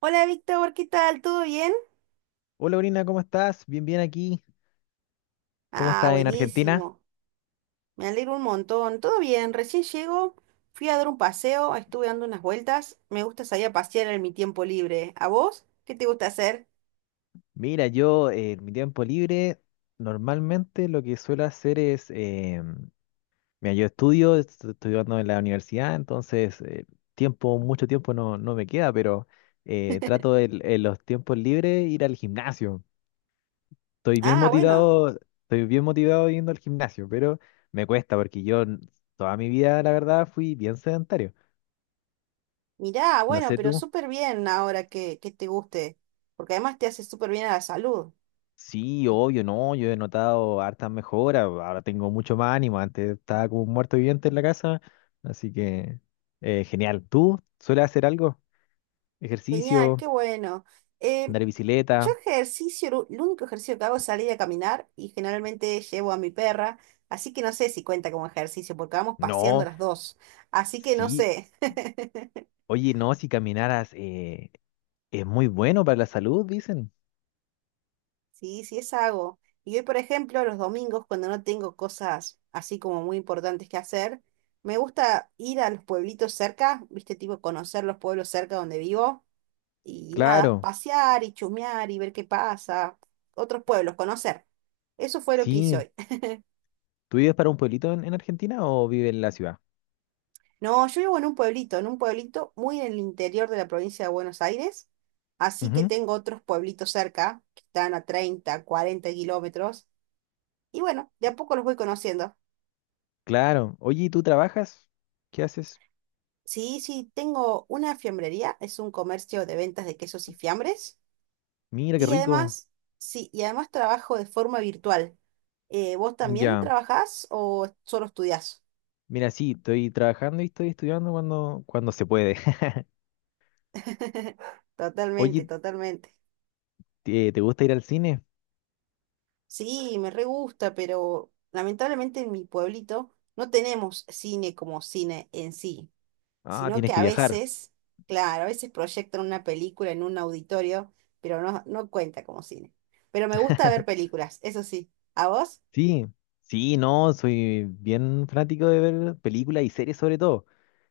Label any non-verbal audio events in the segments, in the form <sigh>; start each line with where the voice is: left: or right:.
right: Hola Víctor, ¿qué tal? ¿Todo bien?
left: Hola, Brina, ¿cómo estás? Bien, bien aquí. ¿Cómo
right: Ah,
left: estás en Argentina?
right: buenísimo. Me alegro un montón. Todo bien, recién llego, fui a dar un paseo, estuve dando unas vueltas. Me gusta salir a pasear en mi tiempo libre. ¿A vos? ¿Qué te gusta hacer?
left: Mira, yo en mi tiempo libre normalmente lo que suelo hacer es, mira, yo estoy estudiando en la universidad, entonces mucho tiempo no, no me queda, pero trato en los tiempos libres ir al gimnasio.
right: Ah, bueno,
left: Estoy bien motivado yendo al gimnasio, pero me cuesta porque yo toda mi vida, la verdad, fui bien sedentario.
right: mirá,
left: No
right: bueno,
left: sé
right: pero
left: tú.
right: súper bien ahora que, te guste, porque además te hace súper bien a la salud.
left: Sí, obvio, no, yo he notado hartas mejoras, ahora tengo mucho más ánimo, antes estaba como un muerto viviente en la casa, así que genial. ¿Tú sueles hacer algo?
right: Genial,
left: ¿Ejercicio?
right: qué bueno. Eh,
left: ¿Andar
right: Yo
left: bicicleta?
right: ejercicio, el único ejercicio que hago es salir a caminar y generalmente llevo a mi perra, así que no sé si cuenta como ejercicio porque vamos paseando
left: No,
right: las dos, así que no
left: sí,
right: sé. <laughs>
left: oye, no, si caminaras es muy bueno para la salud, dicen.
right: Sí, sí es algo. Y hoy, por ejemplo, los domingos, cuando no tengo cosas así como muy importantes que hacer, me gusta ir a los pueblitos cerca, viste, tipo conocer los pueblos cerca donde vivo y nada,
left: Claro,
right: pasear y chusmear y ver qué pasa, otros pueblos, conocer. Eso fue lo que hice
left: sí.
right: hoy.
left: ¿Tú vives para un pueblito en Argentina o vives en la ciudad?
right: No, yo vivo en un pueblito muy en el interior de la provincia de Buenos Aires, así que
left: Ujú,
right: tengo otros pueblitos cerca, que están a 30, 40 km, y bueno, de a poco los voy conociendo.
left: claro, oye, ¿y tú trabajas? ¿Qué haces?
right: Sí, sí, tengo una fiambrería, es un comercio de ventas de quesos y fiambres,
left: Mira, qué
right: y
left: rico.
right: además, sí, y además trabajo de forma virtual. ¿Vos también
left: Ya.
right: trabajás o solo estudiás?
left: Mira, sí, estoy trabajando y estoy estudiando cuando se puede. <laughs>
right: <laughs> Totalmente,
left: Oye,
right: totalmente.
left: ¿te gusta ir al cine?
right: Sí, me re gusta, pero lamentablemente en mi pueblito no tenemos cine como cine en sí,
left: Ah,
right: sino
left: tienes
right: que
left: que
right: a
left: viajar.
right: veces, claro, a veces proyectan una película en un auditorio, pero no, no cuenta como cine. Pero me gusta ver
left: <laughs>
right: películas, eso sí. ¿A vos?
left: Sí, sí, no, soy bien fanático de ver películas y series sobre todo.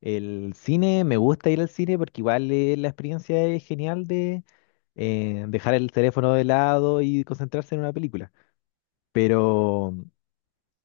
left: El cine, me gusta ir al cine porque igual la experiencia es genial de dejar el teléfono de lado y concentrarse en una película. Pero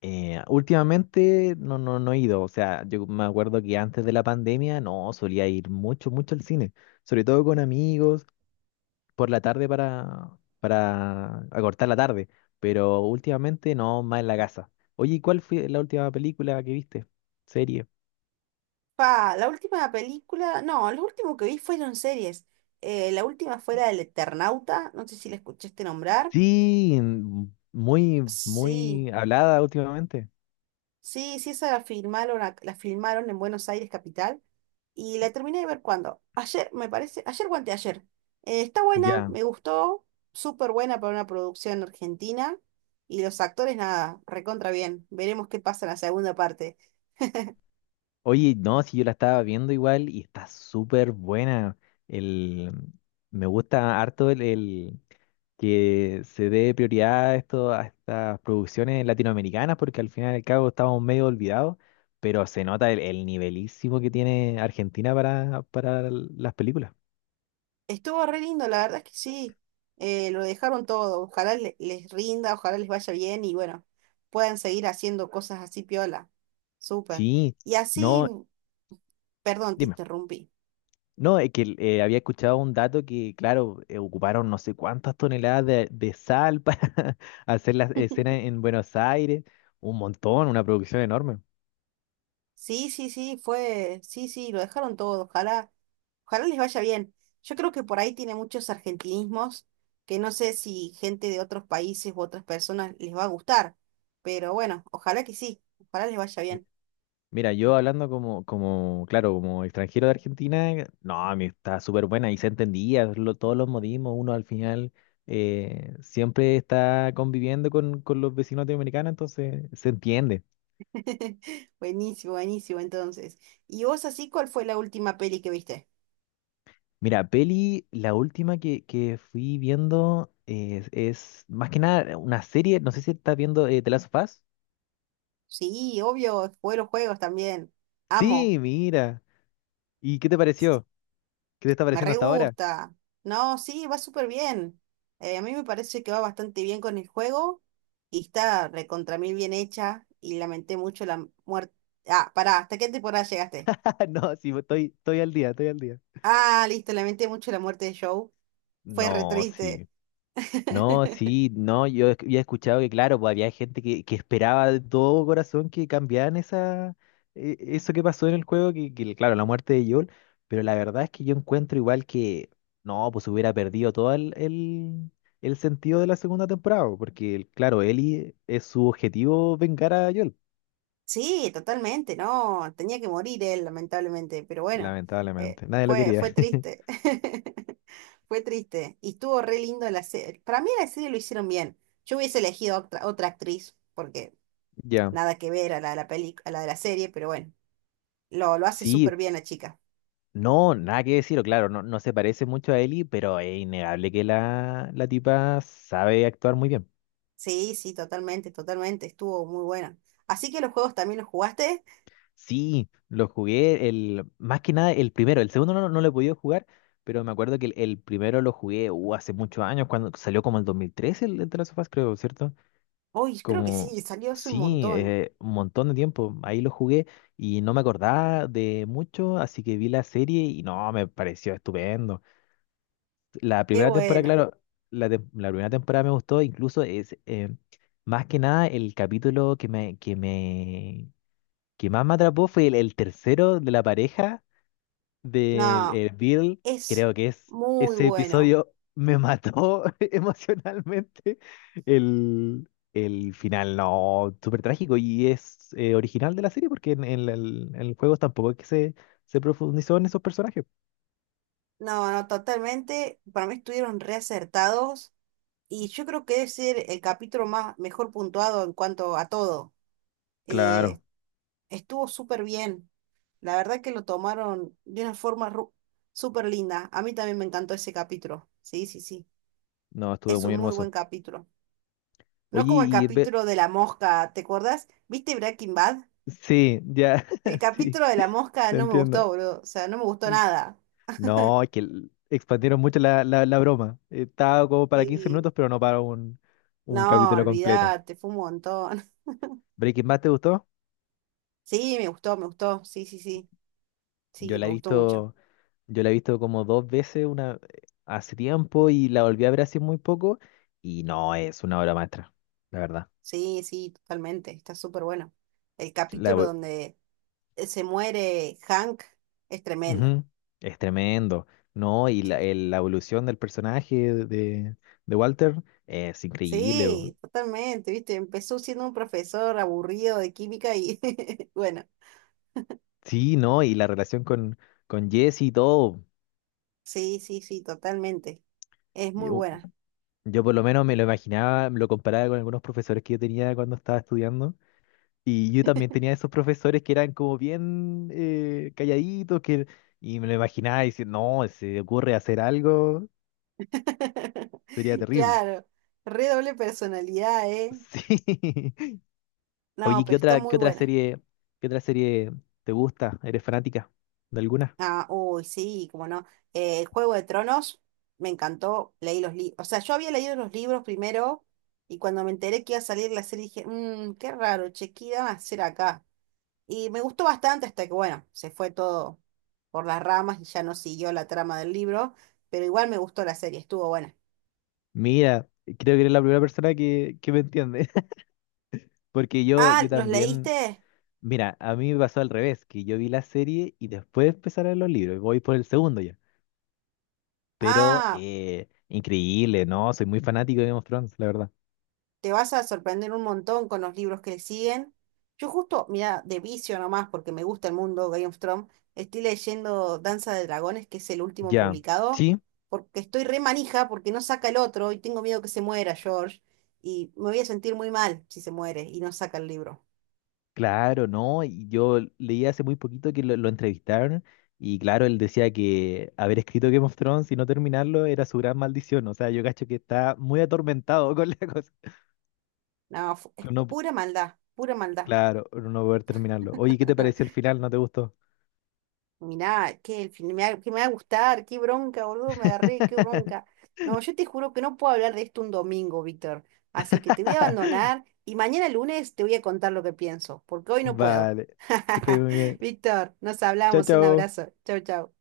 left: Últimamente no, no, no he ido, o sea, yo me acuerdo que antes de la pandemia no solía ir mucho, mucho al cine, sobre todo con amigos, por la tarde para acortar la tarde, pero últimamente no, más en la casa. Oye, ¿y cuál fue la última película que viste? Serie.
right: Pa, la última película, no, lo último que vi fueron series. La última fue la del Eternauta, no sé si la escuchaste nombrar.
left: Sí, muy,
right: Sí.
left: muy hablada últimamente.
right: Sí, sí, esa la filmaron, la filmaron en Buenos Aires capital y la terminé de ver cuando, ayer, me parece, ayer o anteayer. Está buena,
left: Ya.
right: me gustó, súper buena para una producción argentina y los actores nada, recontra bien. Veremos qué pasa en la segunda parte.
left: Oye, no, si yo la estaba viendo igual y está súper buena. El, me gusta harto que se dé prioridad a esto, a estas producciones latinoamericanas, porque al final y al cabo estamos medio olvidados, pero se nota el nivelísimo que tiene Argentina para las películas.
right: Estuvo re lindo, la verdad es que sí, lo dejaron todo. Ojalá les rinda, ojalá les vaya bien y bueno, puedan seguir haciendo cosas así piola. Súper.
left: Sí,
right: Y así,
left: no,
right: perdón, te
left: dime.
right: interrumpí.
left: No, es que había escuchado un dato que, claro, ocuparon no sé cuántas toneladas de sal para <laughs> hacer las
right: <laughs>
left: escenas en Buenos Aires, un montón, una producción enorme.
right: Sí, sí, sí, fue, sí, sí, lo dejaron todo, ojalá, ojalá les vaya bien. Yo creo que por ahí tiene muchos argentinismos que no sé si gente de otros países u otras personas les va a gustar, pero bueno, ojalá que sí, ojalá les vaya bien.
left: Mira, yo hablando como, claro, como extranjero de Argentina, no, a mí está súper buena y se entendía todos los modismos. Uno al final siempre está conviviendo con los vecinos latinoamericanos, entonces se entiende.
right: <laughs> Buenísimo, buenísimo entonces. ¿Y vos así cuál fue la última peli que viste?
left: Mira, peli, la última que fui viendo es más que nada una serie, no sé si estás viendo The Last of Us.
right: Sí, obvio, jugué los juegos también. Amo.
left: Sí, mira. ¿Y qué te pareció? ¿Qué te está
right: Me
left: pareciendo
right: re
left: hasta ahora?
right: gusta. No, sí, va súper bien. A mí me parece que va bastante bien con el juego y está recontra mil bien hecha y lamenté mucho la muerte. Ah, pará, ¿hasta qué temporada llegaste?
left: <laughs> No, sí, estoy al día, estoy al día.
right: Ah, listo, lamenté mucho la muerte de Joe. Fue re
left: No,
right: triste.
left: sí. No,
right: <laughs>
left: sí, no, yo había escuchado que, claro, pues había gente que esperaba de todo corazón que cambiaran esa, eso que pasó en el juego, que, claro, la muerte de Joel, pero la verdad es que yo encuentro igual que, no, pues hubiera perdido todo el sentido de la segunda temporada, porque, claro, Ellie es su objetivo vengar a Joel,
right: Sí, totalmente, no, tenía que morir él, lamentablemente, pero bueno,
left: lamentablemente, nadie lo
right: fue,
left: quería.
right: fue
left: <laughs>
right: triste, <laughs> fue triste, y estuvo re lindo la serie, para mí la serie lo hicieron bien, yo hubiese elegido otra actriz, porque
left: Ya.
right: nada que ver a la de la peli, a la de la serie, pero bueno, lo hace súper
left: Sí,
right: bien la chica,
left: no, nada que decir, o claro, no, no se parece mucho a Ellie, pero es innegable que la tipa sabe actuar muy bien.
right: sí, sí, totalmente, totalmente, estuvo muy buena, así que los juegos también los jugaste,
left: Sí, lo jugué más que nada el primero, el segundo no, no lo he podido jugar, pero me acuerdo que el primero lo jugué hace muchos años, cuando salió como el 2013 el The Last of Us, creo, ¿cierto?
right: uy, creo que
left: Como,
right: sí, salió hace un
left: sí,
right: montón,
left: un montón de tiempo, ahí lo jugué y no me acordaba de mucho, así que vi la serie y no, me pareció estupendo. La
right: qué
left: primera temporada,
right: buena,
left: claro, la primera temporada me gustó, incluso más que nada el capítulo que más me atrapó fue el tercero de la pareja del
right: no,
left: el Bill.
right: es
left: Creo que es
right: muy
left: ese
right: bueno.
left: episodio me mató <laughs> emocionalmente. El final, no, súper trágico y es original de la serie porque en el juego tampoco es que se profundizó en esos personajes.
right: No, no, totalmente. Para mí estuvieron reacertados y yo creo que debe ser el capítulo más mejor puntuado en cuanto a todo. Eh,
left: Claro,
right: estuvo súper bien. La verdad que lo tomaron de una forma súper linda. A mí también me encantó ese capítulo. Sí, sí, sí.
left: no, estuvo
right: Es un
left: muy
right: muy buen
left: hermoso.
right: capítulo. No
left: Oye,
right: como el capítulo de la mosca, ¿te acuerdas? ¿Viste Breaking Bad?
left: sí, ya,
right: El
left: <laughs> sí,
right: capítulo de la mosca
left: te
right: no me gustó,
left: entiendo.
right: boludo. O sea, no me gustó nada.
left: No, es que expandieron mucho la broma. Estaba como para 15
right: Sí.
left: minutos, pero no para un
right: No,
left: capítulo completo.
right: olvídate, fue un montón.
left: ¿Breaking Bad te gustó?
right: Sí, me gustó, me gustó. Sí, sí, sí.
left: Yo
right: Sí,
left: la
right: me
left: he
right: gustó mucho.
left: visto, yo la he visto como dos veces una, hace tiempo y la volví a ver hace muy poco. Y no, es una obra maestra, la verdad.
right: Sí, sí, totalmente. Está súper bueno. El
left: La,
right: capítulo
left: evo-
right: donde se muere Hank es tremendo.
left: Ujú, es tremendo. No, y
right: Sí.
left: la evolución del personaje de, de Walter es increíble.
right: Sí, totalmente, ¿viste? Empezó siendo un profesor aburrido de química y <laughs> bueno,
left: Sí, no, y la relación con Jesse y todo.
right: sí, sí, sí, totalmente. Es muy buena.
left: Yo por lo menos me lo imaginaba, lo comparaba con algunos profesores que yo tenía cuando estaba estudiando. Y yo también tenía esos profesores que eran como bien calladitos, y me lo imaginaba diciendo, no, si se ocurre hacer algo,
right: <laughs>
left: sería terrible.
right: Claro, re doble personalidad, ¿eh?
left: Sí. <laughs>
right: No,
left: Oye,
right: pero está
left: qué
right: muy
left: otra
right: buena.
left: serie, qué otra serie te gusta? ¿Eres fanática de alguna?
right: Ah, uy, sí, como no. Juego de Tronos, me encantó, leí los libros. O sea, yo había leído los libros primero y cuando me enteré que iba a salir la serie dije, mmm, qué raro, che, ¿qué irán a hacer acá? Y me gustó bastante hasta que, bueno, se fue todo por las ramas y ya no siguió la trama del libro, pero igual me gustó la serie, estuvo buena.
left: Mira, creo que eres la primera persona que me entiende. <laughs> Porque yo,
right: Ah,
left: yo
right: ¿los
left: también.
right: leíste?
left: Mira, a mí me pasó al revés, que yo vi la serie y después empezaron los libros. Voy por el segundo ya. Pero
right: Ah,
left: increíble, ¿no? Soy muy fanático de Game of Thrones, la verdad.
right: te vas a sorprender un montón con los libros que le siguen. Yo justo, mira, de vicio nomás, porque me gusta el mundo Game of Thrones, estoy leyendo Danza de Dragones, que es el último
left: Ya,
right: publicado,
left: sí,
right: porque estoy re manija, porque no saca el otro y tengo miedo que se muera George, y me voy a sentir muy mal si se muere y no saca el libro.
left: claro, ¿no? Y yo leí hace muy poquito que lo entrevistaron y claro, él decía que haber escrito Game of Thrones y no terminarlo era su gran maldición. O sea, yo cacho que está muy atormentado <laughs> con la cosa.
right: No, es
left: Con no,
right: pura maldad, pura maldad.
left: claro, no poder terminarlo. Oye, ¿qué te pareció
right: <laughs>
left: el final? ¿No te gustó?
right: Mirá, que el fin me va, que me va a gustar, qué bronca, boludo, me agarré, qué
left: <laughs>
right: bronca. No, yo te juro que no puedo hablar de esto un domingo, Víctor. Así que te voy a abandonar y mañana lunes te voy a contar lo que pienso, porque hoy no puedo.
left: Vale, que estés muy bien.
right: <laughs> Víctor, nos
left: Chao,
right: hablamos, un
left: chao.
right: abrazo. Chau, chau.